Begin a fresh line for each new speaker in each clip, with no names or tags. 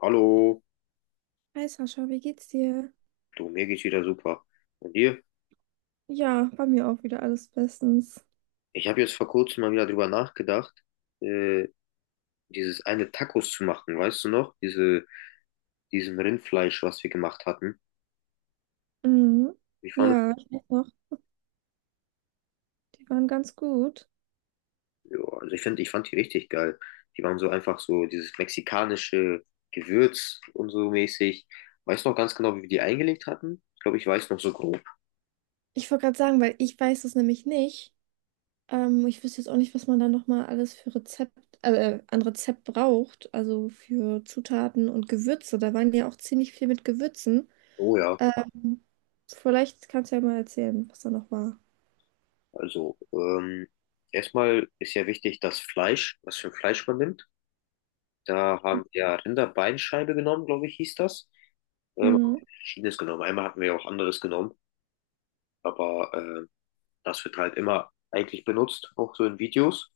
Hallo,
Hi Sascha, wie geht's dir?
du, mir geht's wieder super. Und dir?
Ja, bei mir auch wieder alles bestens.
Ich habe jetzt vor kurzem mal wieder drüber nachgedacht, äh, dieses eine Tacos zu machen, weißt du noch? Diese, diesen Rindfleisch, was wir gemacht hatten.
Mhm.
Ich fand,
Ja, ich weiß noch, die waren ganz gut.
ja, also ich finde, ich fand die richtig geil. Die waren so einfach so dieses mexikanische Gewürz und so mäßig. Weißt du noch ganz genau, wie wir die eingelegt hatten? Ich glaube, ich weiß noch so grob.
Ich wollte gerade sagen, weil ich weiß es nämlich nicht. Ich wüsste jetzt auch nicht, was man da nochmal alles für Rezept, an Rezept braucht, also für Zutaten und Gewürze. Da waren ja auch ziemlich viel mit Gewürzen.
Oh ja,
Ähm, Vielleicht kannst du ja mal erzählen, was da noch war.
also erstmal ist ja wichtig das Fleisch, was für ein Fleisch man nimmt. Da haben wir Rinderbeinscheibe genommen, glaube ich, hieß das. Ähm,
Mhm.
verschiedenes genommen. Einmal hatten wir auch anderes genommen, aber das wird halt immer eigentlich benutzt, auch so in Videos.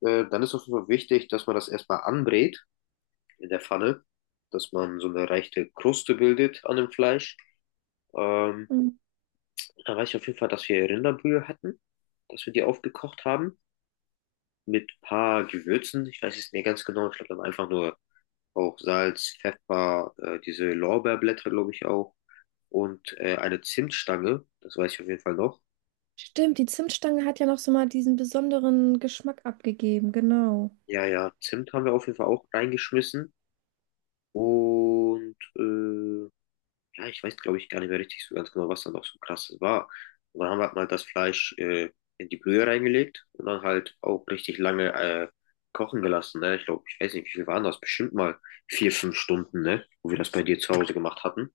Dann ist auf jeden Fall wichtig, dass man das erstmal anbrät in der Pfanne, dass man so eine leichte Kruste bildet an dem Fleisch. Ähm,
Mhm.
da weiß ich auf jeden Fall, dass wir Rinderbrühe hatten, dass wir die aufgekocht haben mit ein paar Gewürzen. Ich weiß es nicht mehr ganz genau, ich glaube, wir haben einfach nur auch Salz, Pfeffer, diese Lorbeerblätter, glaube ich, auch. Und eine Zimtstange, das weiß ich auf jeden Fall noch.
Stimmt, die Zimtstange hat ja noch so mal diesen besonderen Geschmack abgegeben, genau.
Ja, ja, Zimt haben wir auf jeden Fall auch reingeschmissen. Und ja, ich weiß, glaube ich, gar nicht mehr richtig so ganz genau, was da noch so krasses war. Und dann haben wir halt mal das Fleisch in die Brühe reingelegt und dann halt auch richtig lange kochen gelassen. Ne? Ich glaube, ich weiß nicht, wie viel waren das? Bestimmt mal vier, fünf Stunden, ne? Wo wir das bei dir zu Hause gemacht hatten.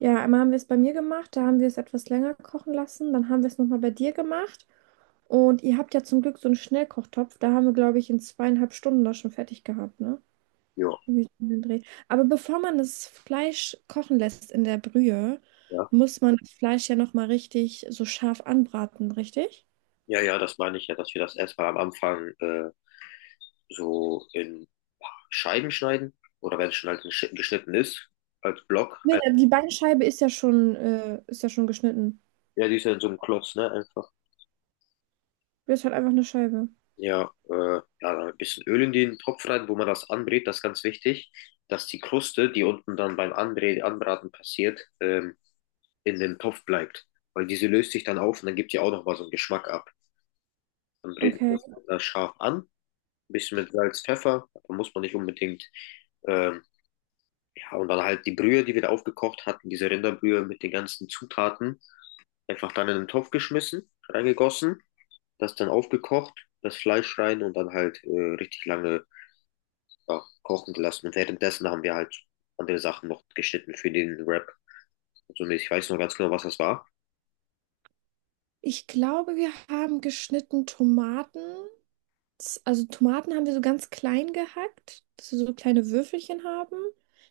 Ja, einmal haben wir es bei mir gemacht, da haben wir es etwas länger kochen lassen. Dann haben wir es nochmal bei dir gemacht. Und ihr habt ja zum Glück so einen Schnellkochtopf. Da haben wir, glaube ich, in zweieinhalb Stunden das schon fertig gehabt, ne?
Ja,
Irgendwie so um den Dreh. Aber bevor man das Fleisch kochen lässt in der Brühe,
ja.
muss man das Fleisch ja nochmal richtig so scharf anbraten, richtig?
Ja, ja, das meine ich ja, dass wir das erstmal am Anfang so in Scheiben schneiden. Oder wenn es schon halt geschnitten ist, als Block.
Nee,
Ein-
die Beinscheibe ist ja schon geschnitten.
Ja, die ist ja in so einem Klotz, ne? Einfach.
Das ist halt einfach eine Scheibe.
Ja, ja, dann ein bisschen Öl in den Topf rein, wo man das anbrät, das ist ganz wichtig, dass die Kruste, die unten dann beim Anbrä Anbraten passiert, in dem Topf bleibt. Weil diese löst sich dann auf und dann gibt die auch nochmal so einen Geschmack ab. Dann brät man
Okay.
das scharf an, ein bisschen mit Salz, Pfeffer, da muss man nicht unbedingt ähm, ja, und dann halt die Brühe, die wir da aufgekocht hatten, diese Rinderbrühe mit den ganzen Zutaten, einfach dann in den Topf geschmissen, reingegossen, das dann aufgekocht, das Fleisch rein und dann halt richtig lange ja, kochen gelassen. Und währenddessen haben wir halt andere Sachen noch geschnitten für den Wrap. Also, nee, ich weiß noch ganz genau, was das war.
Ich glaube, wir haben geschnitten Tomaten. Das, also Tomaten haben wir so ganz klein gehackt, dass wir so kleine Würfelchen haben.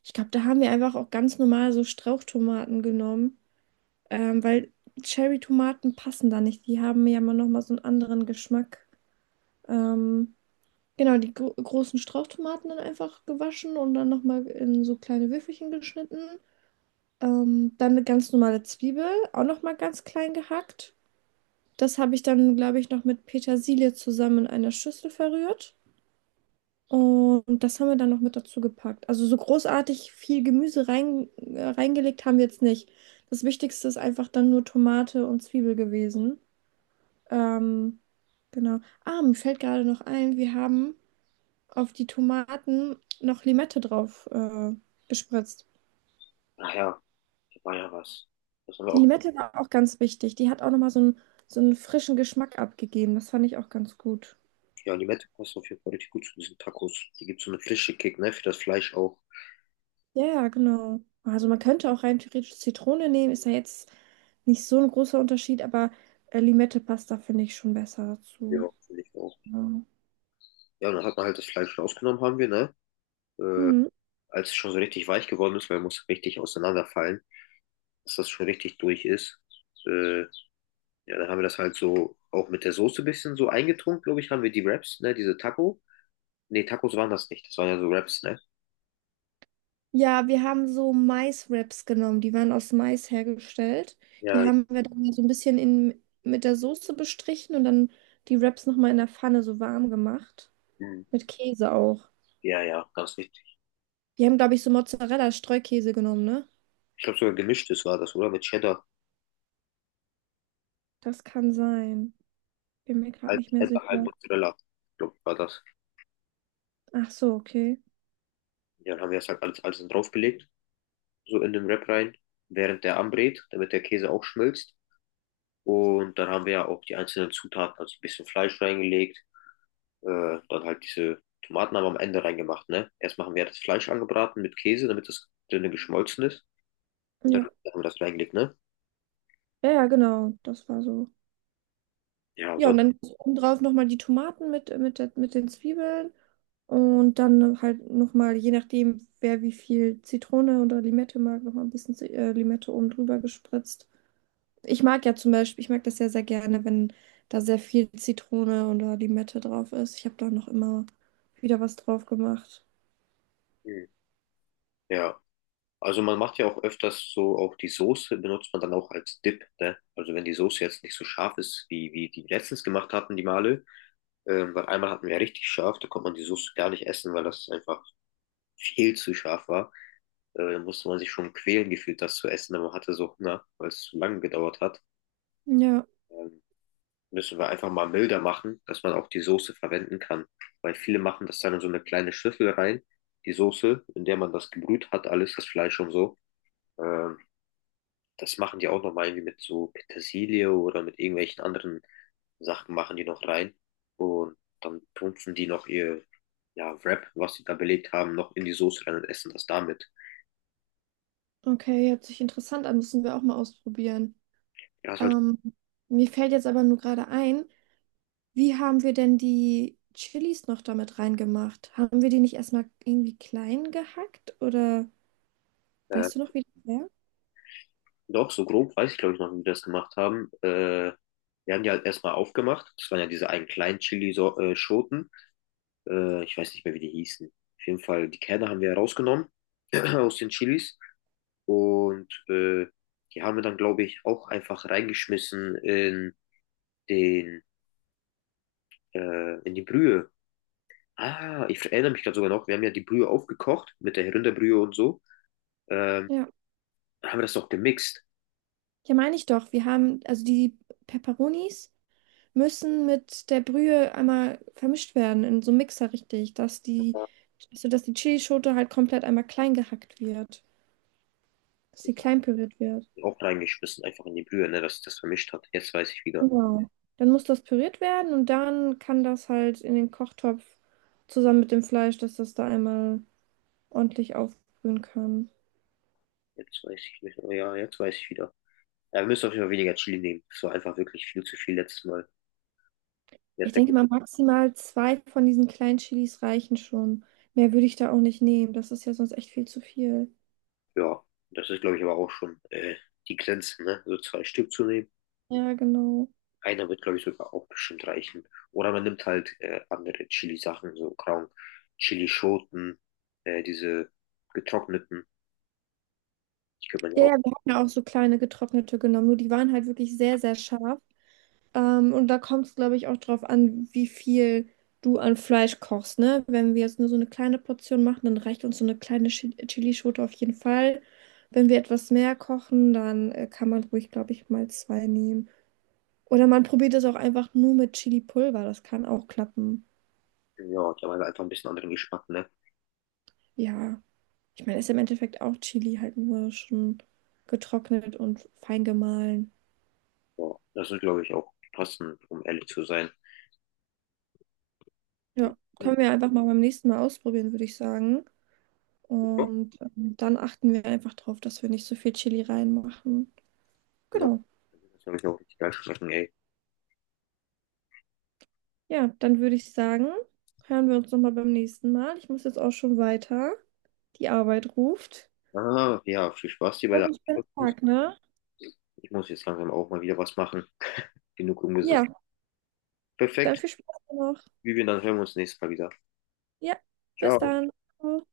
Ich glaube, da haben wir einfach auch ganz normal so Strauchtomaten genommen, weil Cherry-Tomaten passen da nicht. Die haben ja immer noch mal so einen anderen Geschmack. Ähm, genau, die großen Strauchtomaten dann einfach gewaschen und dann noch mal in so kleine Würfelchen geschnitten. Dann eine ganz normale Zwiebel, auch noch mal ganz klein gehackt. Das habe ich dann, glaube ich, noch mit Petersilie zusammen in einer Schüssel verrührt. Und das haben wir dann noch mit dazu gepackt. Also so großartig viel Gemüse rein, reingelegt haben wir jetzt nicht. Das Wichtigste ist einfach dann nur Tomate und Zwiebel gewesen. Ähm, genau. Ah, mir fällt gerade noch ein, wir haben auf die Tomaten noch Limette drauf gespritzt.
Ach ja, das war ja was. Das haben wir
Die
auch.
Limette war auch ganz wichtig. Die hat auch nochmal so einen frischen Geschmack abgegeben. Das fand ich auch ganz gut.
Ja, Limette passt auf jeden Fall richtig gut zu diesen Tacos. Die gibt so eine frische Kick, ne, für das Fleisch auch.
Ja, ja, genau. Also man könnte auch rein theoretisch Zitrone nehmen, ist ja jetzt nicht so ein großer Unterschied, aber Limette-Pasta finde ich schon besser
Ja,
dazu.
finde ich auch.
Ja.
Ja, und dann hat man halt das Fleisch rausgenommen, haben wir, ne? Äh,
Hm.
als es schon so richtig weich geworden ist, weil er muss richtig auseinanderfallen, dass das schon richtig durch ist. Äh, ja, dann haben wir das halt so auch mit der Soße ein bisschen so eingetrunken, glaube ich, haben wir die Wraps, ne, diese Taco. Ne, Tacos waren das nicht, das waren ja so Wraps, ne?
Ja, wir haben so Maiswraps genommen, die waren aus Mais hergestellt. Die
Ja,
haben wir dann so ein bisschen in, mit der Soße bestrichen und dann die Wraps nochmal in der Pfanne so warm gemacht.
hm,
Mit Käse auch.
ja, ja, ganz richtig.
Wir haben, glaube ich, so Mozzarella-Streukäse genommen, ne?
Ich glaube sogar gemischtes war das, oder? Mit
Das kann sein. Bin mir gerade nicht mehr
Cheddar, halb
sicher.
Mozzarella, glaube war das.
Ach so, okay.
Ja, dann haben wir das halt alles, alles draufgelegt, so in den Wrap rein, während der anbrät, damit der Käse auch schmilzt. Und dann haben wir ja auch die einzelnen Zutaten, also ein bisschen Fleisch reingelegt, dann halt diese Tomaten haben wir am Ende reingemacht, ne? Erst machen wir das Fleisch angebraten mit Käse, damit das dünne geschmolzen ist. Und dann
Ja.
haben wir das reingelegt, ne?
Ja, ja, genau, das war so.
Ja, und
Ja, und
sonst,
dann obendrauf nochmal die Tomaten mit, der, mit den Zwiebeln und dann halt nochmal, je nachdem, wer wie viel Zitrone oder Limette mag, nochmal ein bisschen Limette oben drüber gespritzt. Ich mag ja zum Beispiel, ich mag das ja sehr gerne, wenn da sehr viel Zitrone oder Limette drauf ist. Ich habe da noch immer wieder was drauf gemacht.
hm, ja. Also man macht ja auch öfters so, auch die Soße benutzt man dann auch als Dip, ne? Also wenn die Soße jetzt nicht so scharf ist, wie die letztens gemacht hatten, die Male, weil einmal hatten wir ja richtig scharf, da konnte man die Soße gar nicht essen, weil das einfach viel zu scharf war. Da musste man sich schon quälen gefühlt, das zu essen, aber man hatte so Hunger, weil es zu lange gedauert hat.
Ja,
Ähm, müssen wir einfach mal milder machen, dass man auch die Soße verwenden kann. Weil viele machen das dann in so eine kleine Schüssel rein, die Soße, in der man das gebrüht hat, alles, das Fleisch und so. Ähm, das machen die auch nochmal irgendwie mit so Petersilie oder mit irgendwelchen anderen Sachen machen die noch rein. Und dann tunfen die noch ihr ja, Wrap, was sie da belegt haben, noch in die Soße rein und essen das damit.
okay, hört sich interessant an, müssen wir auch mal ausprobieren.
Ja, ist halt,
Ähm, Mir fällt jetzt aber nur gerade ein, wie haben wir denn die Chilis noch damit reingemacht? Haben wir die nicht erstmal irgendwie klein gehackt oder
äh,
weißt du noch, wie das wäre?
doch, so grob weiß ich glaube ich noch, wie die das gemacht haben. Wir haben die halt erstmal aufgemacht. Das waren ja diese einen kleinen Chili-Schoten. Ich weiß nicht mehr, wie die hießen. Auf jeden Fall, die Kerne haben wir rausgenommen aus den Chilis. Und die haben wir dann, glaube ich, auch einfach reingeschmissen in den, in die Brühe. Ah, ich erinnere mich gerade sogar noch, wir haben ja die Brühe aufgekocht mit der Rinderbrühe und so. Ähm,
Ja.
haben wir das noch gemixt.
Ja, meine ich doch. Wir haben, also die Peperonis müssen mit der Brühe einmal vermischt werden in so einem Mixer richtig, dass die, also dass die Chilischote halt komplett einmal klein gehackt wird, dass sie klein püriert wird.
Auch reingeschmissen, einfach in die Brühe, ne, dass sich das vermischt hat. Jetzt weiß ich wieder.
Genau. Dann muss das püriert werden und dann kann das halt in den Kochtopf zusammen mit dem Fleisch, dass das da einmal ordentlich aufbrühen kann.
Jetzt weiß ich nicht. Oh ja, jetzt weiß ich wieder. Ja, wir müssen auf jeden Fall weniger Chili nehmen. Das war einfach wirklich viel zu viel letztes Mal.
Ich denke mal, maximal zwei von diesen kleinen Chilis reichen schon. Mehr würde ich da auch nicht nehmen. Das ist ja sonst echt viel zu viel.
Ja, das ist, glaube ich, aber auch schon die Grenze, ne? So zwei Stück zu nehmen.
Ja, genau.
Einer wird, glaube ich, sogar auch bestimmt reichen. Oder man nimmt halt andere Chili-Sachen, so grauen Chili-Schoten, diese getrockneten. Die könnte man ja
Ja, ja,
auch,
wir hatten ja auch so kleine getrocknete genommen, nur die waren halt wirklich sehr, sehr scharf. Und da kommt es, glaube ich, auch drauf an, wie viel du an Fleisch kochst, ne? Wenn wir jetzt nur so eine kleine Portion machen, dann reicht uns so eine kleine Chilischote auf jeden Fall. Wenn wir etwas mehr kochen, dann kann man ruhig, glaube ich, mal zwei nehmen. Oder man probiert es auch einfach nur mit Chili-Pulver. Das kann auch klappen.
ja, die haben halt einfach ein bisschen anderen Geschmack, ne?
Ja, ich meine, ist im Endeffekt auch Chili, halt nur schon getrocknet und fein gemahlen.
Ja, das ist, glaube ich, auch passend, um ehrlich zu sein.
Ja,
Ja,
können wir einfach mal beim nächsten Mal ausprobieren, würde ich sagen. Und dann achten wir einfach darauf, dass wir nicht so viel Chili reinmachen.
das wird,
Genau.
glaube ich, auch richtig geil schmecken, ey.
Ja, dann würde ich sagen, hören wir uns nochmal beim nächsten Mal. Ich muss jetzt auch schon weiter. Die Arbeit ruft.
Ah, ja, viel Spaß dir bei
Noch
der
einen schönen
Abschluss.
Tag, ne?
Ich muss jetzt langsam auch mal wieder was machen. Genug umgesetzt.
Ja, dann
Perfekt.
viel Spaß noch.
Vivian, dann hören wir uns nächstes Mal wieder.
Ja, bis
Ciao.
dann. Ciao.